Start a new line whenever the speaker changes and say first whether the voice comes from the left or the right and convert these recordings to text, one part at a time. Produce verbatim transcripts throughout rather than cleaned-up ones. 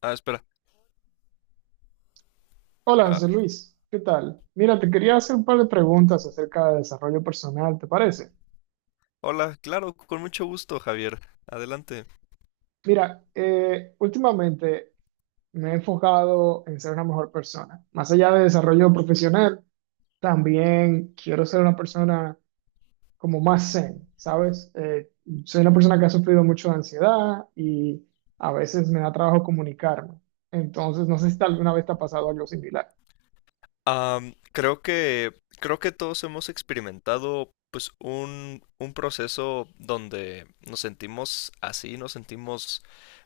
left: Ah, espera.
right: Hola,
left: Ah,
right: José Luis, ¿qué tal? Mira, te quería hacer un par de preguntas acerca de desarrollo personal, ¿te parece?
left: hola, claro, con mucho gusto, Javier. Adelante.
right: Mira, eh, últimamente me he enfocado en ser una mejor persona. Más allá de desarrollo profesional, también quiero ser una persona como más zen, ¿sabes? Eh, soy una persona que ha sufrido mucho de ansiedad y a veces me da trabajo comunicarme. Entonces, no sé si alguna vez te ha pasado algo similar.
left: Am, creo que creo que todos hemos experimentado pues un, un proceso donde nos sentimos así, nos sentimos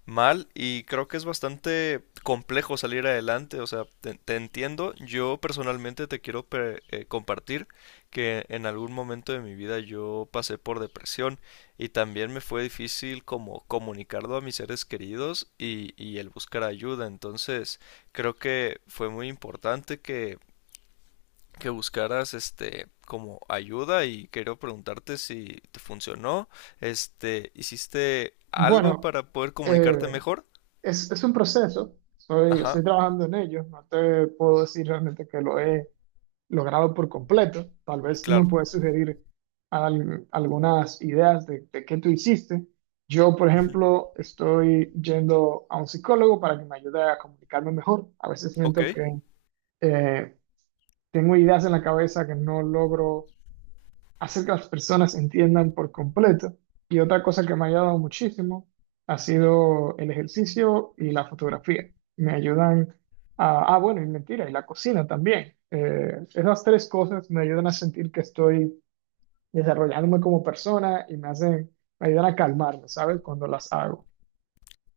left: mal, y creo que es bastante complejo salir adelante. O sea, te, te entiendo. Yo personalmente te quiero pre- eh, compartir que en algún momento de mi vida yo pasé por depresión, y también me fue difícil como comunicarlo a mis seres queridos y, y el buscar ayuda. Entonces creo que fue muy importante que que buscaras este como ayuda, y quiero preguntarte si te funcionó. Este, ¿hiciste algo
right: Bueno,
left: para poder comunicarte
right: eh,
left: mejor?
right: Es, es un proceso, soy, estoy
left: Ajá,
right: trabajando en ello, no te puedo decir realmente que lo he logrado por completo. Tal vez tú me
left: claro.
right: puedes sugerir al- algunas ideas de, de qué tú hiciste. Yo, por
left: Ujú.
right: ejemplo, estoy yendo a un psicólogo para que me ayude a comunicarme mejor. A veces
left: Ok.
right: siento que eh, tengo ideas en la cabeza que no logro hacer que las personas entiendan por completo. Y otra cosa que me ha ayudado muchísimo ha sido el ejercicio y la fotografía. Me ayudan a, ah, bueno, y mentira, y la cocina también. Eh, esas tres cosas me ayudan a sentir que estoy desarrollándome como persona y me hacen, me ayudan a calmarme, ¿sabes? Cuando las hago.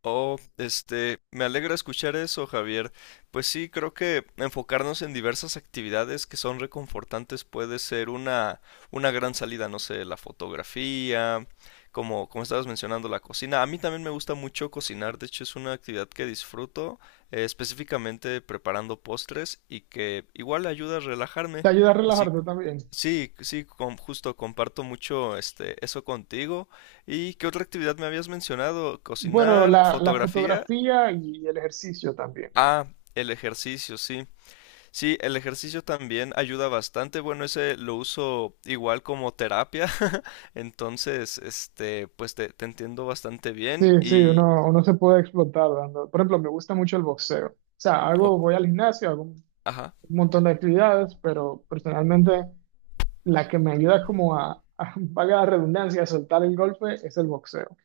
left: Oh, este, me alegra escuchar eso, Javier. Pues sí, creo que enfocarnos en diversas actividades que son reconfortantes puede ser una, una gran salida. No sé, la fotografía, como, como estabas mencionando, la cocina. A mí también me gusta mucho cocinar; de hecho, es una actividad que disfruto, eh, específicamente preparando postres, y que igual ayuda a
right: Te
left: relajarme.
right: ayuda a
left: Así.
right: relajarte también.
left: Sí, sí, com- justo comparto mucho este eso contigo. ¿Y qué otra actividad me habías mencionado?
right: Bueno,
left: Cocinar,
right: la, la
left: fotografía.
right: fotografía y el ejercicio también.
left: Ah, el ejercicio, sí. Sí, el ejercicio también ayuda bastante. Bueno, ese lo uso igual como terapia. Entonces, este, pues te, te entiendo bastante bien.
right: Sí, sí,
left: Y
right: uno, uno se puede explotar dando. Por ejemplo, me gusta mucho el boxeo. O sea,
left: o-
right: hago, voy al gimnasio, hago un
left: ajá.
right: montón de actividades, pero personalmente la que me ayuda como a, a valga la redundancia, a soltar el golpe es el boxeo.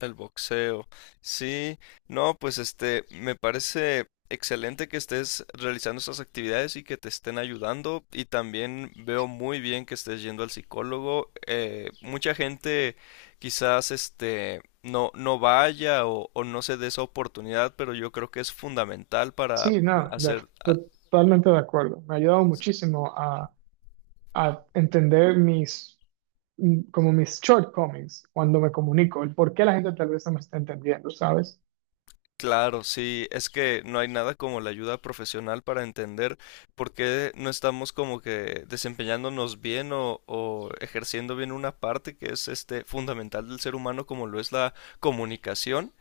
left: El boxeo. Sí, no, pues este, me parece excelente que estés realizando estas actividades y que te estén ayudando. Y también veo muy bien que estés yendo al psicólogo. Eh, mucha gente quizás este no, no vaya o, o no se dé esa oportunidad, pero yo creo que es fundamental para
right: Sí, no, yo
left: hacer.
right: estoy totalmente de acuerdo. Me ha ayudado muchísimo a, a entender mis, mm, como mis shortcomings cuando me comunico, el por qué la gente tal vez no me está entendiendo, ¿sabes?
left: Claro, sí, es que no hay nada como la ayuda profesional para entender por qué no estamos como que desempeñándonos bien o, o ejerciendo bien una parte que es este fundamental del ser humano, como lo es la comunicación.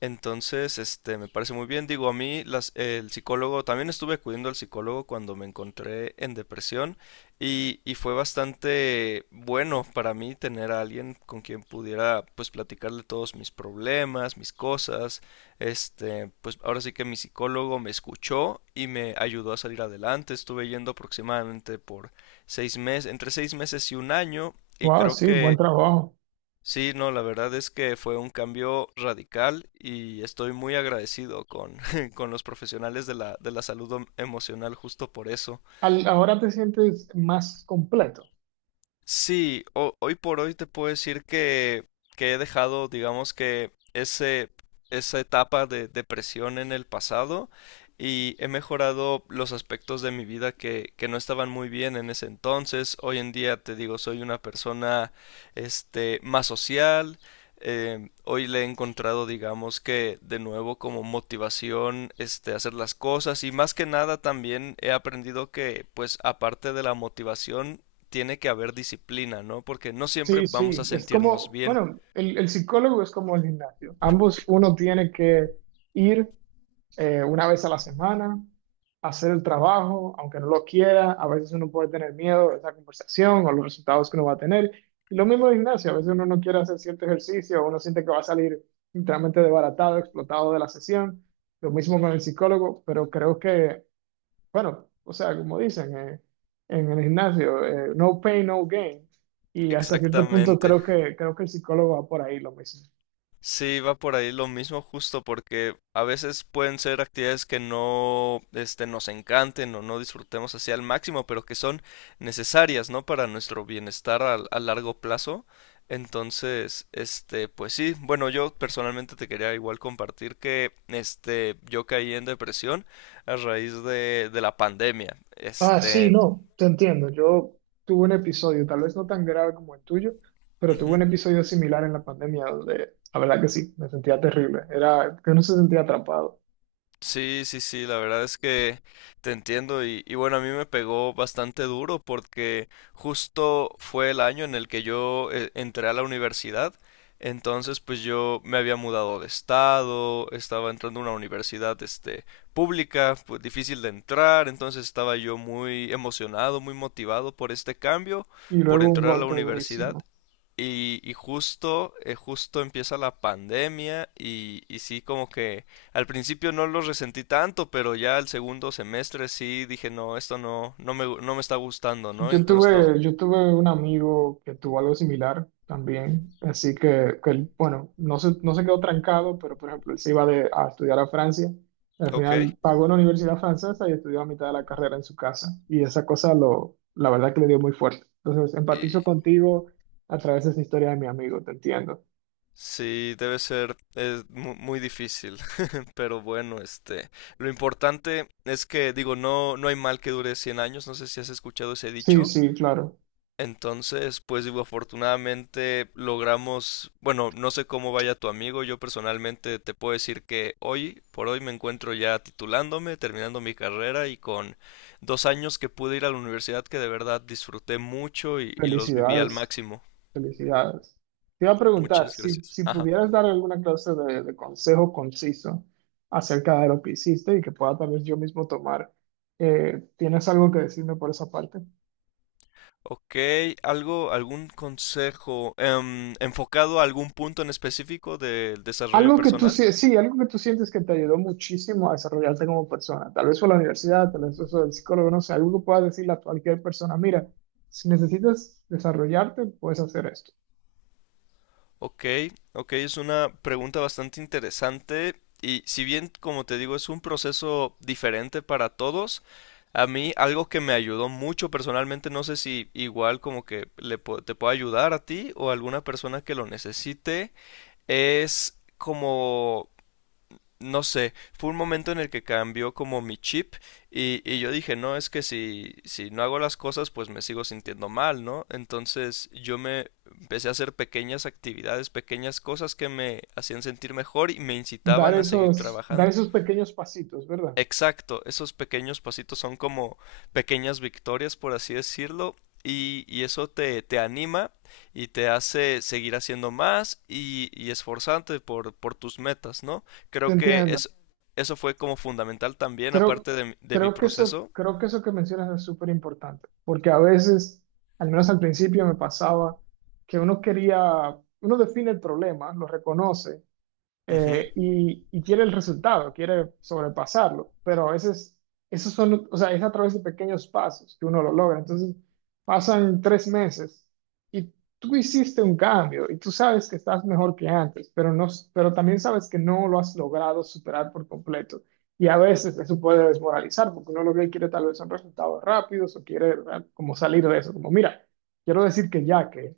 left: Entonces, este, me parece muy bien. Digo, a mí las- el psicólogo, también estuve acudiendo al psicólogo cuando me encontré en depresión, y, y fue bastante bueno para mí tener a alguien con quien pudiera pues platicarle todos mis problemas, mis cosas. Este, pues ahora sí que mi psicólogo me escuchó y me ayudó a salir adelante. Estuve yendo aproximadamente por seis meses, entre seis meses y un año, y
right: Wow,
left: creo
right: sí, buen
left: que
right: trabajo.
left: sí. No, la verdad es que fue un cambio radical, y estoy muy agradecido con, con los profesionales de la, de la salud em- emocional justo por eso.
right: Al- ahora te sientes más completo.
left: Sí, ho- hoy por hoy te puedo decir que, que he dejado, digamos, que ese, esa etapa de depresión en el pasado, y he mejorado los aspectos de mi vida que, que no estaban muy bien en ese entonces. Hoy en día te digo, soy una persona, este, más social. Eh, hoy le he encontrado, digamos, que de nuevo como motivación, este, hacer las cosas; y más que nada también he aprendido que pues aparte de la motivación tiene que haber disciplina, ¿no? Porque no siempre
right: Sí,
left: vamos a
right: sí, es
left: sentirnos
right: como,
left: bien.
right: bueno, el, el psicólogo es como el gimnasio. Ambos uno tiene que ir, eh, una vez a la semana, hacer el trabajo, aunque no lo quiera. A veces uno puede tener miedo de esa conversación o los resultados que uno va a tener. Y lo mismo el gimnasio, a veces uno no quiere hacer cierto ejercicio, uno siente que va a salir literalmente desbaratado, explotado de la sesión. Lo mismo con el psicólogo, pero creo que bueno, o sea, como dicen, eh, en el gimnasio, eh, no pain, no gain. Y hasta cierto punto
left: Exactamente.
right: creo que, creo que el psicólogo va por ahí lo mismo.
left: Sí, va por ahí lo mismo justo porque a veces pueden ser actividades que no este nos encanten o no disfrutemos así al máximo, pero que son necesarias, ¿no? Para nuestro bienestar a, a, largo plazo. Entonces, este, pues sí, bueno, yo personalmente te quería igual compartir que este yo caí en depresión a raíz de de la pandemia.
right: Ah, sí,
left: Este,
right: no, te entiendo. Yo tuve un episodio, tal vez no tan grave como el tuyo, pero tuve
left: ujú.
right: un episodio similar en la pandemia donde, la verdad que sí, me sentía terrible. Era que uno se sentía atrapado.
left: Sí, sí, sí, la verdad es que te entiendo, y, y bueno, a mí me pegó bastante duro porque justo fue el año en el que yo eh, entré a la universidad. Entonces pues yo me había mudado de estado, estaba entrando a una universidad este pública, pues difícil de entrar; entonces estaba yo muy emocionado, muy motivado por este cambio,
right: Y
left: por
right: luego un
left: entrar a la
right: golpe
left: universidad,
right: durísimo.
left: y, y justo, eh, justo empieza la pandemia, y, y sí, como que al principio no lo resentí tanto, pero ya al segundo semestre sí dije, no, esto no, no me, gu- no me está gustando, ¿no?
right: Yo
left: Entonces lo.
right: tuve, yo tuve un amigo que tuvo algo similar también, así que, que él, bueno, no se, no se quedó trancado, pero por ejemplo, él se iba de- a estudiar a Francia, y al
left: Ok.
right: final pagó una universidad francesa y estudió a mitad de la carrera en su casa, y esa cosa lo, la verdad que le dio muy fuerte. Entonces, empatizo
left: Y
right: contigo a través de esa historia de mi amigo, te entiendo.
left: sí, debe ser eh, mu- muy difícil. Pero bueno, este, lo importante es que, digo, no, no hay mal que dure cien años. No sé si has escuchado ese
right: Sí,
left: dicho.
right: sí, claro.
left: Entonces, pues digo, afortunadamente logramos, bueno, no sé cómo vaya tu amigo. Yo personalmente te puedo decir que hoy, por hoy me encuentro ya titulándome, terminando mi carrera, y con dos años que pude ir a la universidad que de verdad disfruté mucho, y, y los viví al
right: Felicidades.
left: máximo.
right: Felicidades. Te iba a preguntar,
left: Muchas
right: si,
left: gracias.
right: si
left: Ajá.
right: pudieras dar alguna clase de, de consejo conciso acerca de lo que hiciste y que pueda tal vez yo mismo tomar, eh, ¿tienes algo que decirme por esa parte?
left: Ok, algo, ¿algún consejo, em, enfocado a algún punto en específico del desarrollo
right: Algo que tú,
left: personal?
right: sie- sí, algo que tú sientes que te ayudó muchísimo a desarrollarte como persona. Tal vez fue la universidad, tal vez eso del psicólogo, no sé, algo que puedas decirle a cualquier persona, mira, si necesitas desarrollarte, puedes hacer esto.
left: Ok, ok, es una pregunta bastante interesante, y si bien, como te digo, es un proceso diferente para todos. A mí algo que me ayudó mucho personalmente, no sé si igual como que le, pu- te puedo ayudar a ti o a alguna persona que lo necesite, es como, no sé, fue un momento en el que cambió como mi chip, y, y yo dije, no, es que si, si no hago las cosas, pues me sigo sintiendo mal, ¿no? Entonces yo me empecé a hacer pequeñas actividades, pequeñas cosas que me hacían sentir mejor y me
right: Dar
left: incitaban a seguir
right: esos, dar
left: trabajando.
right: esos pequeños pasitos, ¿verdad?
left: Exacto, esos pequeños pasitos son como pequeñas victorias, por así decirlo, y, y eso te, te anima y te hace seguir haciendo más, y, y esforzarte por, por tus metas, ¿no?
right: Te
left: Creo que
right: entiendo.
left: es, eso fue como fundamental también,
right: Creo,
left: aparte de, mi- de mi
right: creo que eso,
left: proceso.
right: creo que eso que mencionas es súper importante, porque a veces, al menos al principio me pasaba, que uno quería, uno define el problema, lo reconoce,
left: Ujú.
right: eh, y, y quiere el resultado, quiere sobrepasarlo, pero a veces esos son, o sea, es a través de pequeños pasos que uno lo logra. Entonces, pasan tres meses y tú hiciste un cambio y tú sabes que estás mejor que antes, pero, no, pero también sabes que no lo has logrado superar por completo. Y a veces eso puede desmoralizar porque uno lo que quiere tal vez son resultados rápidos o quiere, ¿verdad?, como salir de eso, como mira, quiero decir que ya, que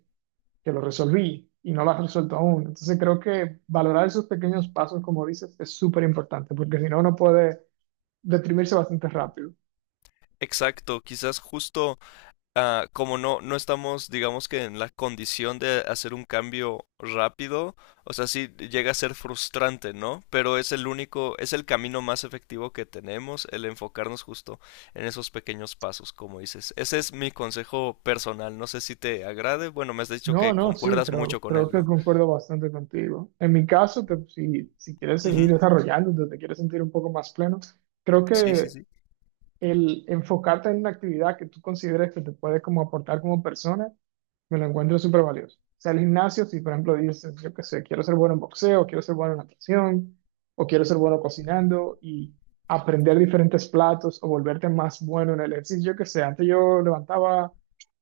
right: que lo resolví y no lo has resuelto aún. Entonces creo que valorar esos pequeños pasos, como dices, es súper importante, porque si no, uno puede deprimirse bastante rápido.
left: Exacto, quizás justo ah, como no, no estamos, digamos, que en la condición de hacer un cambio rápido. O sea, sí llega a ser frustrante, ¿no? Pero es el único, es el camino más efectivo que tenemos, el enfocarnos justo en esos pequeños pasos, como dices. Ese es mi consejo personal, no sé si te agrade. Bueno, me has dicho
right: No,
left: que
right: no, sí,
left: concuerdas mucho
right: creo,
left: con
right: creo
left: él,
right: que
left: ¿no?
right: concuerdo bastante contigo. En mi caso, te- si, si quieres seguir
left: Ujú.
right: desarrollándote, te quieres sentir un poco más pleno, creo
left: Sí, sí,
right: que
left: sí.
right: el enfocarte en una actividad que tú consideres que te puede como aportar como persona me lo encuentro súper valioso. O sea, el gimnasio, si por ejemplo dices, yo qué sé, quiero ser bueno en boxeo, quiero ser bueno en natación, o quiero ser bueno cocinando y aprender diferentes platos o volverte más bueno en el ejercicio, yo qué sé, antes yo levantaba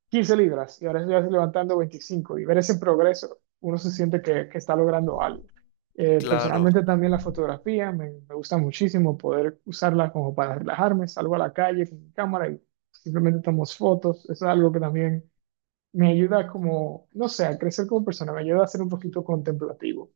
right: quince libras y ahora estoy levantando veinticinco y ver ese progreso, uno se siente que, que está logrando algo. Eh,
left: Claro.
right: personalmente también la fotografía, me, me gusta muchísimo poder usarla como para relajarme, salgo a la calle con mi cámara y simplemente tomamos fotos, eso es algo que también me ayuda como, no sé, a crecer como persona, me ayuda a ser un poquito contemplativo.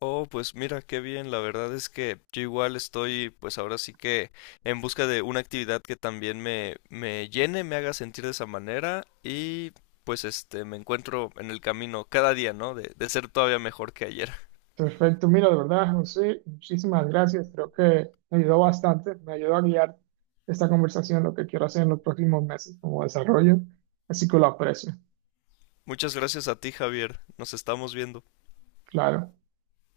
left: Oh, pues mira, qué bien. La verdad es que yo igual estoy, pues ahora sí que, en busca de una actividad que también me, me llene, me haga sentir de esa manera, y pues este, me encuentro en el camino cada día, ¿no? De, de ser todavía mejor que ayer.
right: Perfecto, mira, de verdad, José, muchísimas gracias, creo que me ayudó bastante, me ayudó a guiar esta conversación, lo que quiero hacer en los próximos meses como desarrollo, así que lo aprecio,
left: Muchas gracias a ti, Javier. Nos estamos viendo.
right: claro.